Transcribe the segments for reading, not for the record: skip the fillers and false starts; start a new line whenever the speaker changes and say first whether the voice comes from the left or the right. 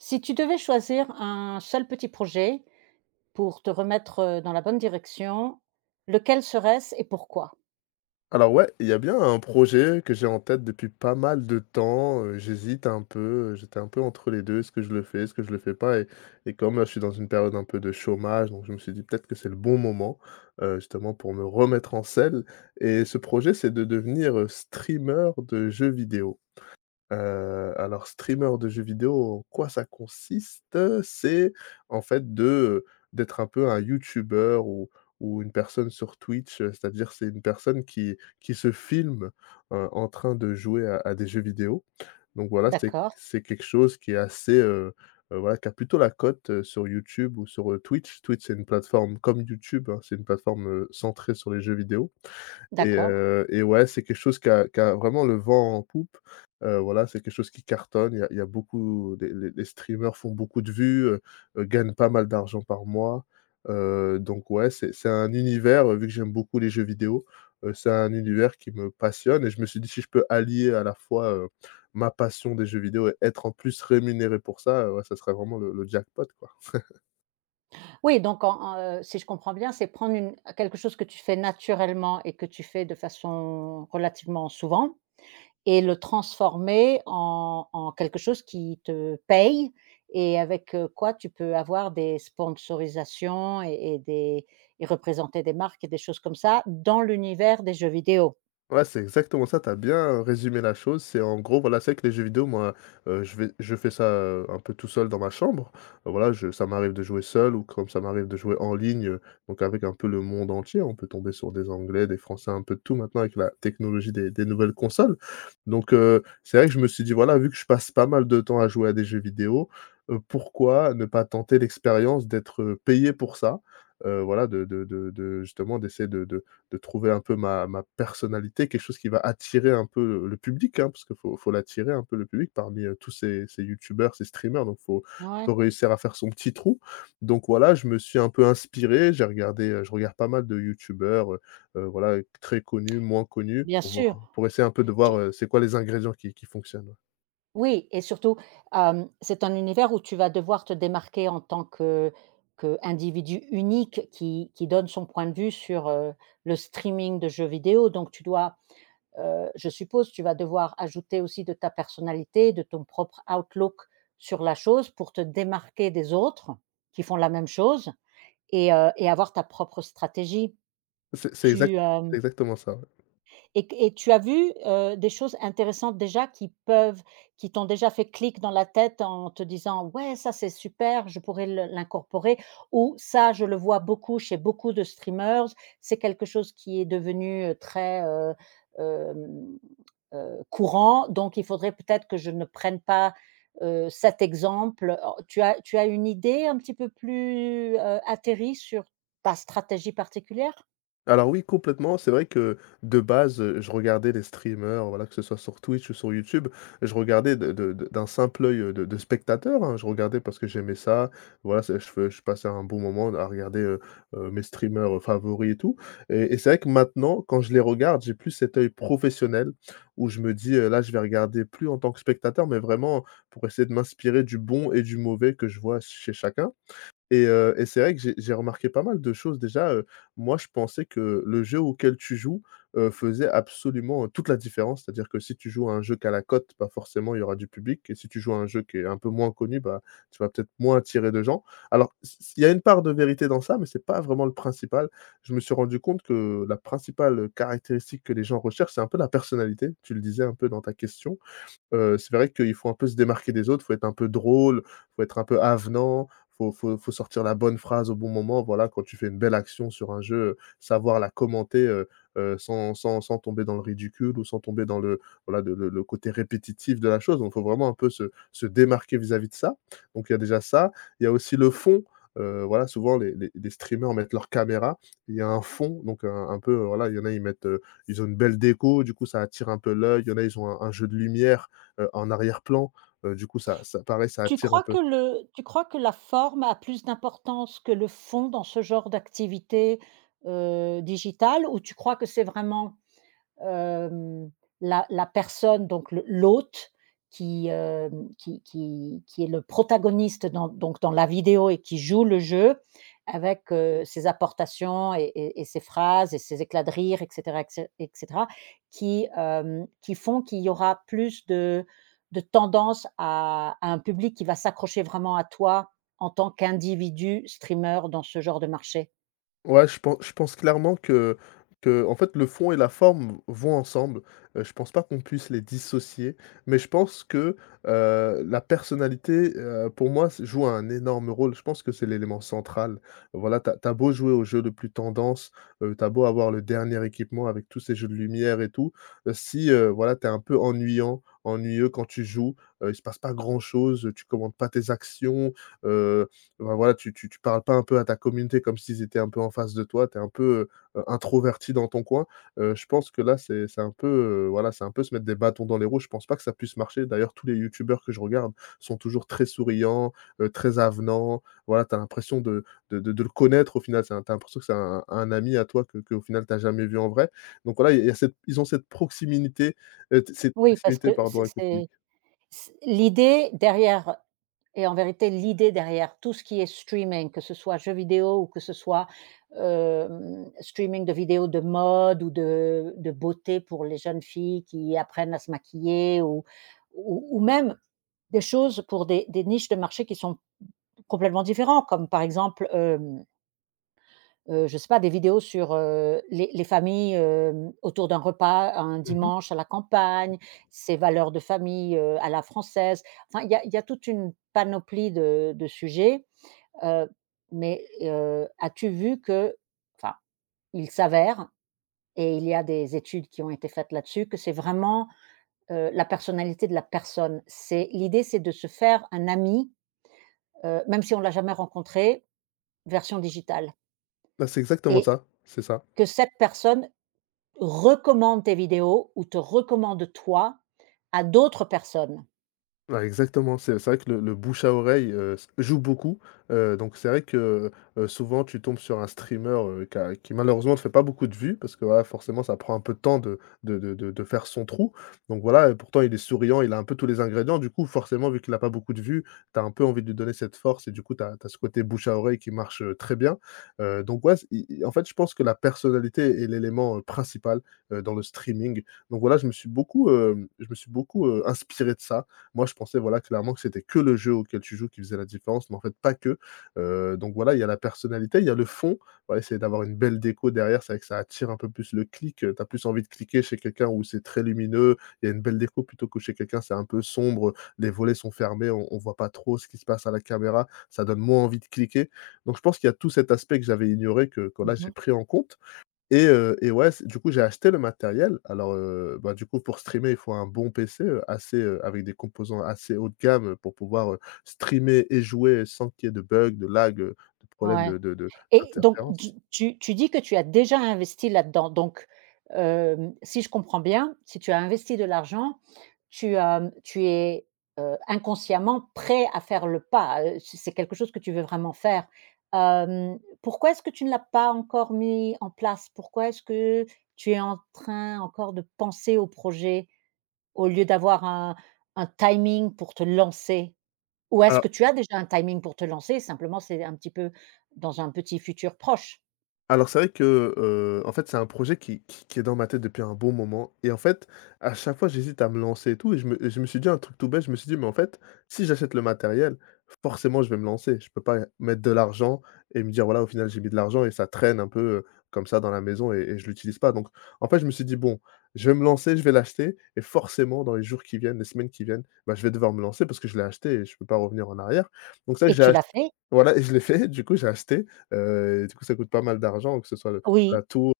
right: Si tu devais choisir un seul petit projet pour te remettre, dans la bonne direction, lequel serait-ce et pourquoi?
left: Alors ouais, il y a bien un projet que j'ai en tête depuis pas mal de temps, j'hésite un peu, j'étais un peu entre les 2. Est-ce que je le fais, est-ce que je le fais pas? Et comme là, je suis dans une période un peu de chômage, donc je me suis dit: «Peut-être que c'est le bon moment, justement pour me remettre en selle» et ce projet, c'est de devenir, streamer de jeux vidéo. Heu, alors streamer de jeux vidéo, en quoi ça consiste? C'est en fait de, d'être un peu un youtuber ou une personne sur Twitch, c'est-à-dire c'est une personne qui se filme, en train de jouer à des jeux vidéo. Donc voilà, c'est
right: D'accord,
left: c'est quelque chose qui est assez, voilà, qui a plutôt la cote, sur YouTube ou sur, Twitch. Twitch, c'est une plateforme comme YouTube, hein, c'est une plateforme, centrée sur les jeux vidéo.
right: d'accord.
left: Et ouais, c'est quelque chose qui a vraiment le vent en poupe. Voilà, c'est quelque chose qui cartonne. Il y a beaucoup les streamers font beaucoup de vues, gagnent pas mal d'argent par mois. Donc ouais, c'est un univers, vu que j'aime beaucoup les jeux vidéo, c'est un univers qui me passionne et je me suis dit: «Si je peux allier à la fois, ma passion des jeux vidéo et être en plus rémunéré pour ça, ouais, ça serait vraiment le jackpot, quoi».
right: Oui, donc si je comprends bien, c'est prendre une quelque chose que tu fais naturellement et que tu fais de façon relativement souvent et le transformer en quelque chose qui te paye et avec, quoi tu peux avoir des sponsorisations et des et représenter des marques et des choses comme ça dans l'univers des jeux vidéo?
left: Ouais, c'est exactement ça, t'as bien, résumé la chose. C'est en gros, voilà, c'est que les jeux vidéo, moi, je fais ça, un peu tout seul dans ma chambre. Voilà, je ça m'arrive de jouer seul ou comme ça m'arrive de jouer en ligne, donc avec un peu le monde entier. On peut tomber sur des Anglais, des Français, un peu de tout maintenant avec la technologie des nouvelles consoles. Donc c'est vrai que je me suis dit: «Voilà, vu que je passe pas mal de temps à jouer à des jeux vidéo, pourquoi ne pas tenter l'expérience d'être, payé pour ça?» Voilà, de justement d'essayer de trouver un peu ma personnalité, quelque chose qui va attirer un peu le public, hein, parce que faut l'attirer un peu le public parmi, tous ces youtubeurs, ces streamers, donc faut
right: Ouais.
left: faut réussir à faire son petit trou. Donc voilà, je me suis un peu inspiré, j'ai regardé, je regarde pas mal de youtubeurs, voilà, très connus, moins connus,
right: Bien
left: pour voir
right: sûr.
left: pour essayer un peu de
right: Tu,
left: voir, c'est quoi les ingrédients qui fonctionnent, ouais.
right: Oui et surtout, c'est un univers où tu vas devoir te démarquer en tant que qu'individu unique qui donne son point de vue sur, le streaming de jeux vidéo. Donc tu dois, je suppose, tu vas devoir ajouter aussi de ta personnalité, de ton propre outlook sur la chose pour te démarquer des autres qui font la même chose et avoir ta propre stratégie.
left: C'est c'est
right: Tu,
left: exact c'est
right: hem
left: exactement ça, ouais.
right: Et q et tu as vu, des choses intéressantes déjà qui peuvent qui t'ont déjà fait clic dans la tête en te disant: «Ouais, ça c'est super, je pourrais le l'incorporer» ou «Ça, je le vois beaucoup chez beaucoup de streamers, c'est quelque chose qui est devenu, très, hem, courant, donc il faudrait peut-être que je ne prenne pas, cet exemple». Oh, tu as une idée un petit peu plus, atterrie sur ta stratégie particulière?
left: Alors oui, complètement. C'est vrai que de base, je regardais les streamers, voilà, que ce soit sur Twitch ou sur YouTube, je regardais de d'un simple œil, de spectateur, hein. Je regardais parce que j'aimais ça. Voilà, c'est je passais un bon moment à regarder, mes streamers, favoris et tout et c'est vrai que maintenant, quand je les regarde, j'ai plus cet œil professionnel où je me dis, «Là, je vais regarder plus en tant que spectateur, mais vraiment pour essayer de m'inspirer du bon et du mauvais que je vois chez chacun». Et c'est vrai que j'ai remarqué pas mal de choses. Déjà, moi, je pensais que le jeu auquel tu joues, faisait absolument, toute la différence. C'est-à-dire que si tu joues à un jeu qui la cote, bah, forcément, il y aura du public et si tu joues à un jeu qui est un peu moins connu, bah, tu vas peut-être moins attirer de gens. Alors s s il y a une part de vérité dans ça, mais c'est pas vraiment le principal. Je me suis rendu compte que la principale, caractéristique que les gens recherchent, c'est un peu la personnalité. Tu le disais un peu dans ta question. C'est vrai qu'il faut un peu se démarquer des autres, faut être un peu drôle, faut être un peu avenant, faut faut sortir la bonne phrase au bon moment. Voilà, quand tu fais une belle action sur un jeu, savoir la commenter, sans sans tomber dans le ridicule ou sans tomber dans le voilà, de le côté répétitif de la chose. Donc faut vraiment un peu se démarquer vis-à-vis de ça. Donc il y a déjà ça. Il y a aussi le fond, voilà, souvent les streamers mettent leur caméra, il y a un fond, donc un peu, voilà, il y en a, ils mettent, ils ont une belle déco, du coup ça attire un peu l'œil, il y en a, ils ont un jeu de lumière en arrière-plan, du coup ça pareil, ça attire un peu.
right: Tu crois que la forme a plus d'importance que le fond dans ce genre d'activité, digitale ou tu crois que c'est vraiment… Hem, la personne, donc le l'hôte qui, hem, qui est le protagoniste dans donc dans la vidéo et qui joue le jeu avec, ses apportations et ses phrases et ses éclats de rire et cetera et cetera qui, qui font qu'il y aura plus de tendance à un public qui va s'accrocher vraiment à toi en tant qu'individu streamer dans ce genre de marché.
left: Ouais, je pense clairement que qu'en fait le fond et la forme vont ensemble, je pense pas qu'on puisse les dissocier, mais je pense que, la personnalité, pour moi s joue un énorme rôle. Je pense que c'est l'élément central. Voilà, tu as beau jouer au jeu le plus tendance, tu as beau avoir le dernier équipement avec tous ces jeux de lumière et tout, si, voilà, tu es un peu ennuyant, ennuyeux quand tu joues, il se passe pas grand chose, tu commandes pas tes actions, heu ouais, voilà, tu parles pas un peu à ta communauté comme s'ils étaient un peu en face de toi, tu es un peu, introverti dans ton coin. Je pense que là, c'est un peu, voilà, c'est un peu se mettre des bâtons dans les roues. Je pense pas que ça puisse marcher. D'ailleurs, tous les youtubeurs que je regarde sont toujours très souriants, très avenants. Voilà, tu as l'impression de le connaître au final. C'est un tu as l'impression que c'est un ami à toi au final tu jamais vu en vrai. Donc voilà, il y a cette ils ont cette proximité, t cette
right: Oui, parce que
left: proximité, pardon, avec le public.
right: c'est C l'idée derrière et en vérité, l'idée derrière tout ce qui est streaming, que ce soit jeux vidéo ou que ce soit, streaming de vidéos de mode ou de beauté pour les jeunes filles qui apprennent à se maquiller ou même des choses pour des niches de marché qui sont complètement différents, comme par exemple, hem je sais pas, des vidéos sur, les familles, autour d'un repas, un
left: Mmh.
right: dimanche à la campagne, ces valeurs de famille, à la française. Enfin, il y a toute une panoplie de sujets, heu, mais, as-tu vu que… enfin, il s'avère et il y a des études qui ont été faites là-dessus, que c'est vraiment, la personnalité de la personne. C'est l'idée, c'est de se faire un ami, même si on l'a jamais rencontré, version digitale
left: Bah, c'est exactement
right: et
left: ça, c'est ça.
right: que cette personne recommande tes vidéos ou te recommande toi à d'autres personnes.
left: Ouais, exactement, c'est vrai que le bouche à oreille, s joue beaucoup, donc c'est vrai que, souvent tu tombes sur un streamer, qui malheureusement ne fait pas beaucoup de vues parce que voilà, forcément ça prend un peu de temps de faire son trou, donc voilà, pourtant il est souriant, il a un peu tous les ingrédients, du coup forcément vu qu'il a pas beaucoup de vues, tu as un peu envie de lui donner cette force et du coup tu as ce côté bouche à oreille qui marche, très bien, donc ouais, c i i en fait je pense que la personnalité est l'élément, principal, dans le streaming, donc voilà je me suis beaucoup, je me suis beaucoup, inspiré de ça, moi, je pensais, voilà, clairement que c'était que le jeu auquel tu joues qui faisait la différence, mais en fait, pas que. Donc voilà, il y a la personnalité, il y a le fond. Voilà, essayer d'avoir une belle déco derrière, c'est vrai que ça attire un peu plus le clic, tu as plus envie de cliquer chez quelqu'un où c'est très lumineux, il y a une belle déco plutôt que chez quelqu'un, c'est un peu sombre, les volets sont fermés, on voit pas trop ce qui se passe à la caméra, ça donne moins envie de cliquer. Donc je pense qu'il y a tout cet aspect que j'avais ignoré que là, j'ai
right: Mmh.
left: pris en compte et ouais, c du coup, j'ai acheté le matériel. Alors, bah, du coup, pour streamer, il faut un bon PC, assez, avec des composants assez haut de gamme, pour pouvoir, streamer et jouer sans qu'il y ait de bugs, de lag, de problèmes
right: Ouais.
left: de
right: Et donc
left: d'interférences.
right: tu dis que tu as déjà investi là-dedans. Donc, si je comprends bien, si tu as investi de l'argent, tu es, inconsciemment prêt à faire le pas, c'est quelque chose que tu veux vraiment faire. Pourquoi est-ce que tu ne l'as pas encore mis en place? Pourquoi est-ce que tu es en train encore de penser au projet? Au lieu d'avoir un timing pour te lancer? Ou est-ce que tu as déjà un timing pour te lancer, simplement c'est un petit peu dans un petit futur proche?
left: Alors c'est vrai que, en fait, c'est un projet qui est dans ma tête depuis un bon moment et en fait, à chaque fois, j'hésite à me lancer et tout et je me suis dit un truc tout bête, je me suis dit: «Mais en fait, si j'achète le matériel, forcément, je vais me lancer. Je peux pas mettre de l'argent et me dire: "Voilà, au final, j'ai mis de l'argent" et ça traîne un peu, comme ça dans la maison et je l'utilise pas». Donc en fait, je me suis dit: «Bon, je vais me lancer, je vais l'acheter et forcément, dans les jours qui viennent, les semaines qui viennent, bah, je vais devoir me lancer parce que je l'ai acheté et je peux pas revenir en arrière». Donc c'est vrai que
right: Et tu
left: j'ai
right: l'as fait?
left: voilà et je l'ai fait, du coup, j'ai acheté, du coup, ça coûte pas mal d'argent, que ce soit le
right: Oui,
left: la tour,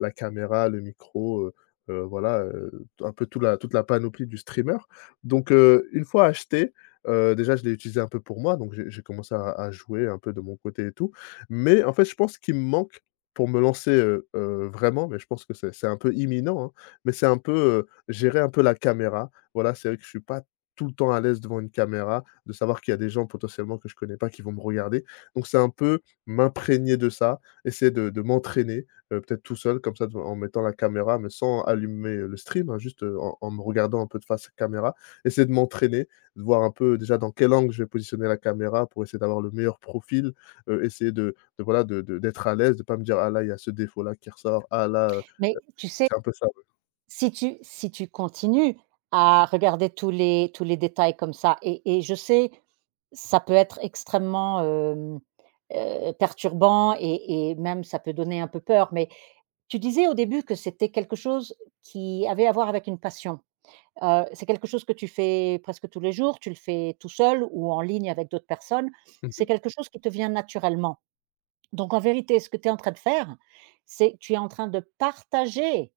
left: la caméra, le micro, voilà, un peu toute la panoplie du streamer. Donc une fois acheté, déjà je l'ai utilisé un peu pour moi, donc j'ai commencé à jouer un peu de mon côté et tout. Mais en fait, je pense qu'il me manque pour me lancer, vraiment, mais je pense que c'est un peu imminent, hein, mais c'est un peu, gérer un peu la caméra. Voilà, c'est vrai que je suis pas tout le temps à l'aise devant une caméra, de savoir qu'il y a des gens potentiellement que je connais pas qui vont me regarder. Donc c'est un peu m'imprégner de ça, essayer de m'entraîner. Peut-être tout seul comme ça dev en mettant la caméra, mais sans allumer, le stream, hein, juste, en me regardant un peu de face caméra. Essayer de m'entraîner, de voir un peu déjà dans quel angle je vais positionner la caméra pour essayer d'avoir le meilleur profil, essayer de voilà de d'être à l'aise, de pas me dire: «Ah là, il y a ce défaut-là qui ressort, ah là, heu»
right: mais tu sais,
left: c'est un peu ça, ouais.
right: si tu continues à regarder tous les détails comme ça et je sais, ça peut être extrêmement, perturbant et même ça peut donner un peu peur, mais tu disais au début que c'était quelque chose qui avait à voir avec une passion. C'est quelque chose que tu fais presque tous les jours? Tu le fais tout seul ou en ligne avec d'autres personnes?
left: Mmh.
right: C'est quelque chose qui te vient naturellement. Donc en vérité, ce que tu es en train de faire, c'est que tu es en train de partager,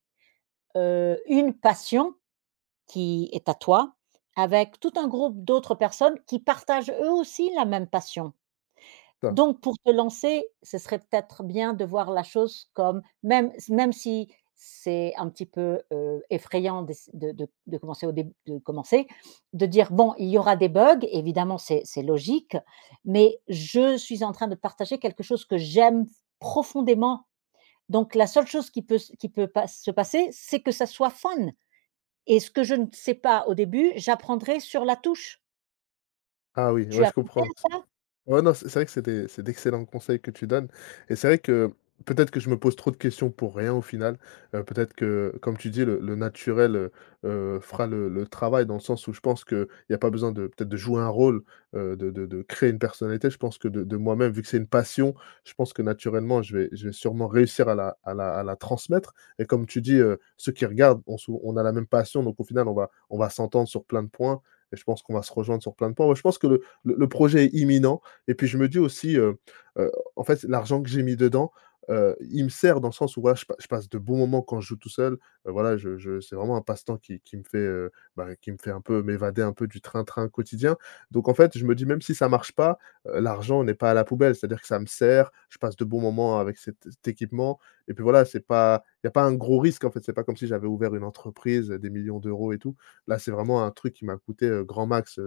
right: une passion qui est à toi avec tout un groupe d'autres personnes qui partagent eux aussi la même passion.
left: Ça.
right: Donc pour te lancer, ce serait peut-être bien de voir la chose comme même si c'est un petit peu, effrayant d'ess de commencer au dé de commencer, de dire: «Bon, il y aura des bugs», évidemment, c'est logique, mais je suis en train de partager quelque chose que j'aime profondément. Donc la seule chose qui peut pas se passer, c'est que ça soit fun et ce que je ne sais pas au début, j'apprendrai sur la touche.
left: Ah oui,
right: Tu
left: ouais,
right: as
left: je
right: pensé
left: comprends.
right: à ça?
left: Ouais, non, c'est vrai que c'est d'excellents conseils que tu donnes et c'est vrai que peut-être que je me pose trop de questions pour rien au final. Peut-être que, comme tu dis, le naturel, fera le travail dans le sens où je pense qu'il y a pas besoin de peut-être de jouer un rôle, de créer une personnalité. Je pense que de moi-même, vu que c'est une passion, je pense que naturellement je vais sûrement réussir à la transmettre et comme tu dis, ceux qui regardent, on a la même passion donc au final on va s'entendre sur plein de points et je pense qu'on va se rejoindre sur plein de points. Ouais, je pense que le projet est imminent. Et puis je me dis aussi, heu, en fait, l'argent que j'ai mis dedans, il me sert dans le sens où voilà, je passe de bons moments quand je joue tout seul. Voilà, je c'est vraiment un passe-temps qui me fait, bah, qui me fait un peu m'évader un peu du train-train quotidien. Donc en fait, je me dis même si ça marche pas, l'argent n'est pas à la poubelle. C'est-à-dire que ça me sert, je passe de bons moments avec cet équipement et puis voilà, c'est pas il y a pas un gros risque en fait. C'est pas comme si j'avais ouvert une entreprise, des millions d'euros et tout. Là, c'est vraiment un truc qui m'a coûté, grand max,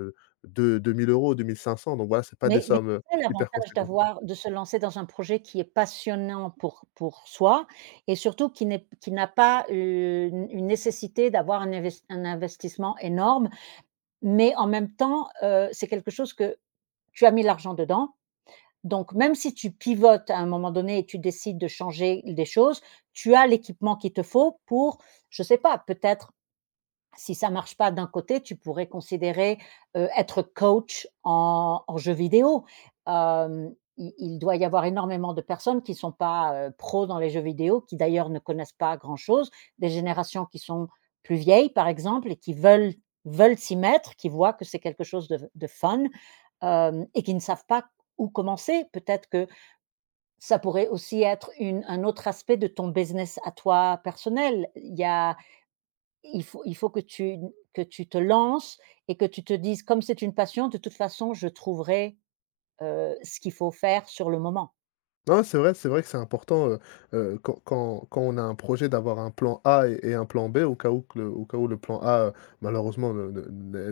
left: de deux mille euros, 2 500, donc voilà, c'est pas des
right: Mais
left: sommes,
right: c'est ça
left: hyper
right: l'avantage
left: conséquentes.
right: d'avoir de se lancer dans un projet qui est passionnant pour soi et surtout qui n'a pas une une nécessité d'avoir un investissement énorme, mais en même temps, c'est quelque chose que tu as mis l'argent dedans, donc même si tu pivotes à un moment donné et tu décides de changer des choses, tu as l'équipement qu'il te faut pour, je ne sais pas, peut-être si ça marche pas d'un côté, tu pourrais considérer, être coach en en jeu vidéo. Il doit y avoir énormément de personnes qui sont pas, pros dans les jeux vidéo, qui d'ailleurs ne connaissent pas grand-chose, des générations qui sont plus vieilles, par exemple, et qui veulent s'y mettre, qui voient que c'est quelque chose de fun, et qui ne savent pas où commencer. Peut-être que ça pourrait aussi être une un autre aspect de ton business à toi personnel. Il y a il faut que tu te lances et que tu te dises: «Comme c'est une passion, de toute façon, je trouverai, ce qu'il faut faire sur le moment».
left: Non, c'est vrai que c'est important, quand on a un projet d'avoir un plan A et un plan B au cas où le plan A, malheureusement ne ne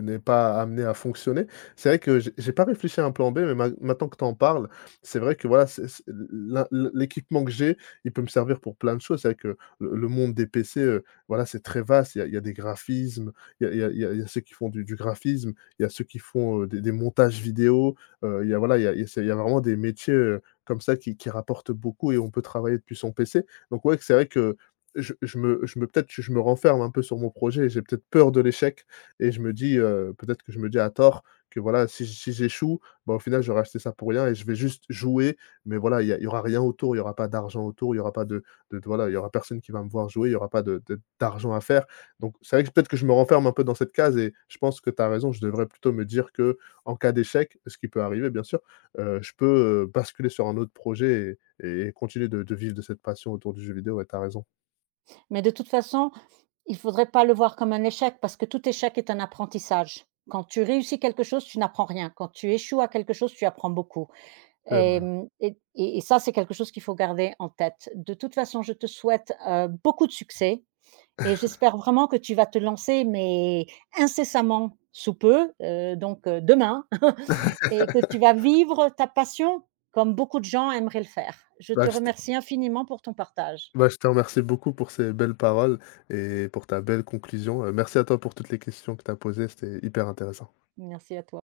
left: n'est n'est pas amené à fonctionner. C'est vrai que j'ai pas réfléchi à un plan B, mais ma maintenant que tu en parles, c'est vrai que voilà, c'est l'équipement que j'ai, il peut me servir pour plein de choses. C'est vrai que le monde des PC, voilà, c'est très vaste. Il y a des graphismes, il y a ceux qui font du graphisme, il y a ceux qui font, des montages vidéo, il y a voilà, il y a vraiment des métiers, comme ça qui rapporte beaucoup et on peut travailler depuis son PC. Donc ouais, c'est vrai que je me peut-être je me renferme un peu sur mon projet et j'ai peut-être peur de l'échec et je me dis, peut-être que je me dis à tort que voilà, si j'échoue, bah, au final j'aurais acheté ça pour rien et je vais juste jouer, mais voilà, il y aura rien autour, il y aura pas d'argent autour, il y aura pas il y aura personne qui va me voir jouer, il y aura pas de de d'argent à faire. Donc c'est vrai que peut-être que je me renferme un peu dans cette case et je pense que tu as raison, je devrais plutôt me dire que en cas d'échec, ce qui peut arriver bien sûr, je peux, basculer sur un autre projet et continuer de vivre de cette passion autour du jeu vidéo, ouais, tu raison.
right: Mais de toute façon, il ne faudrait pas le voir comme un échec parce que tout échec est un apprentissage. Quand tu réussis quelque chose, tu n'apprends rien. Quand tu échoues à quelque chose, tu apprends beaucoup.
left: C'est
right: Et
left: vrai.
right: mmh et ça, c'est quelque chose qu'il faut garder en tête. De toute façon, je te souhaite, beaucoup de succès et j'espère vraiment que tu vas te lancer, mais incessamment sous peu, demain et que tu vas vivre ta passion comme beaucoup de gens aimeraient le faire. Je
left: Bah,
right: te
left: je te
right: remercie infiniment pour ton partage.
left: bah, je te remercie beaucoup pour ces belles paroles et pour ta belle conclusion, merci à toi pour toutes les questions que t'as posées, c'était hyper intéressant.
right: Merci à toi.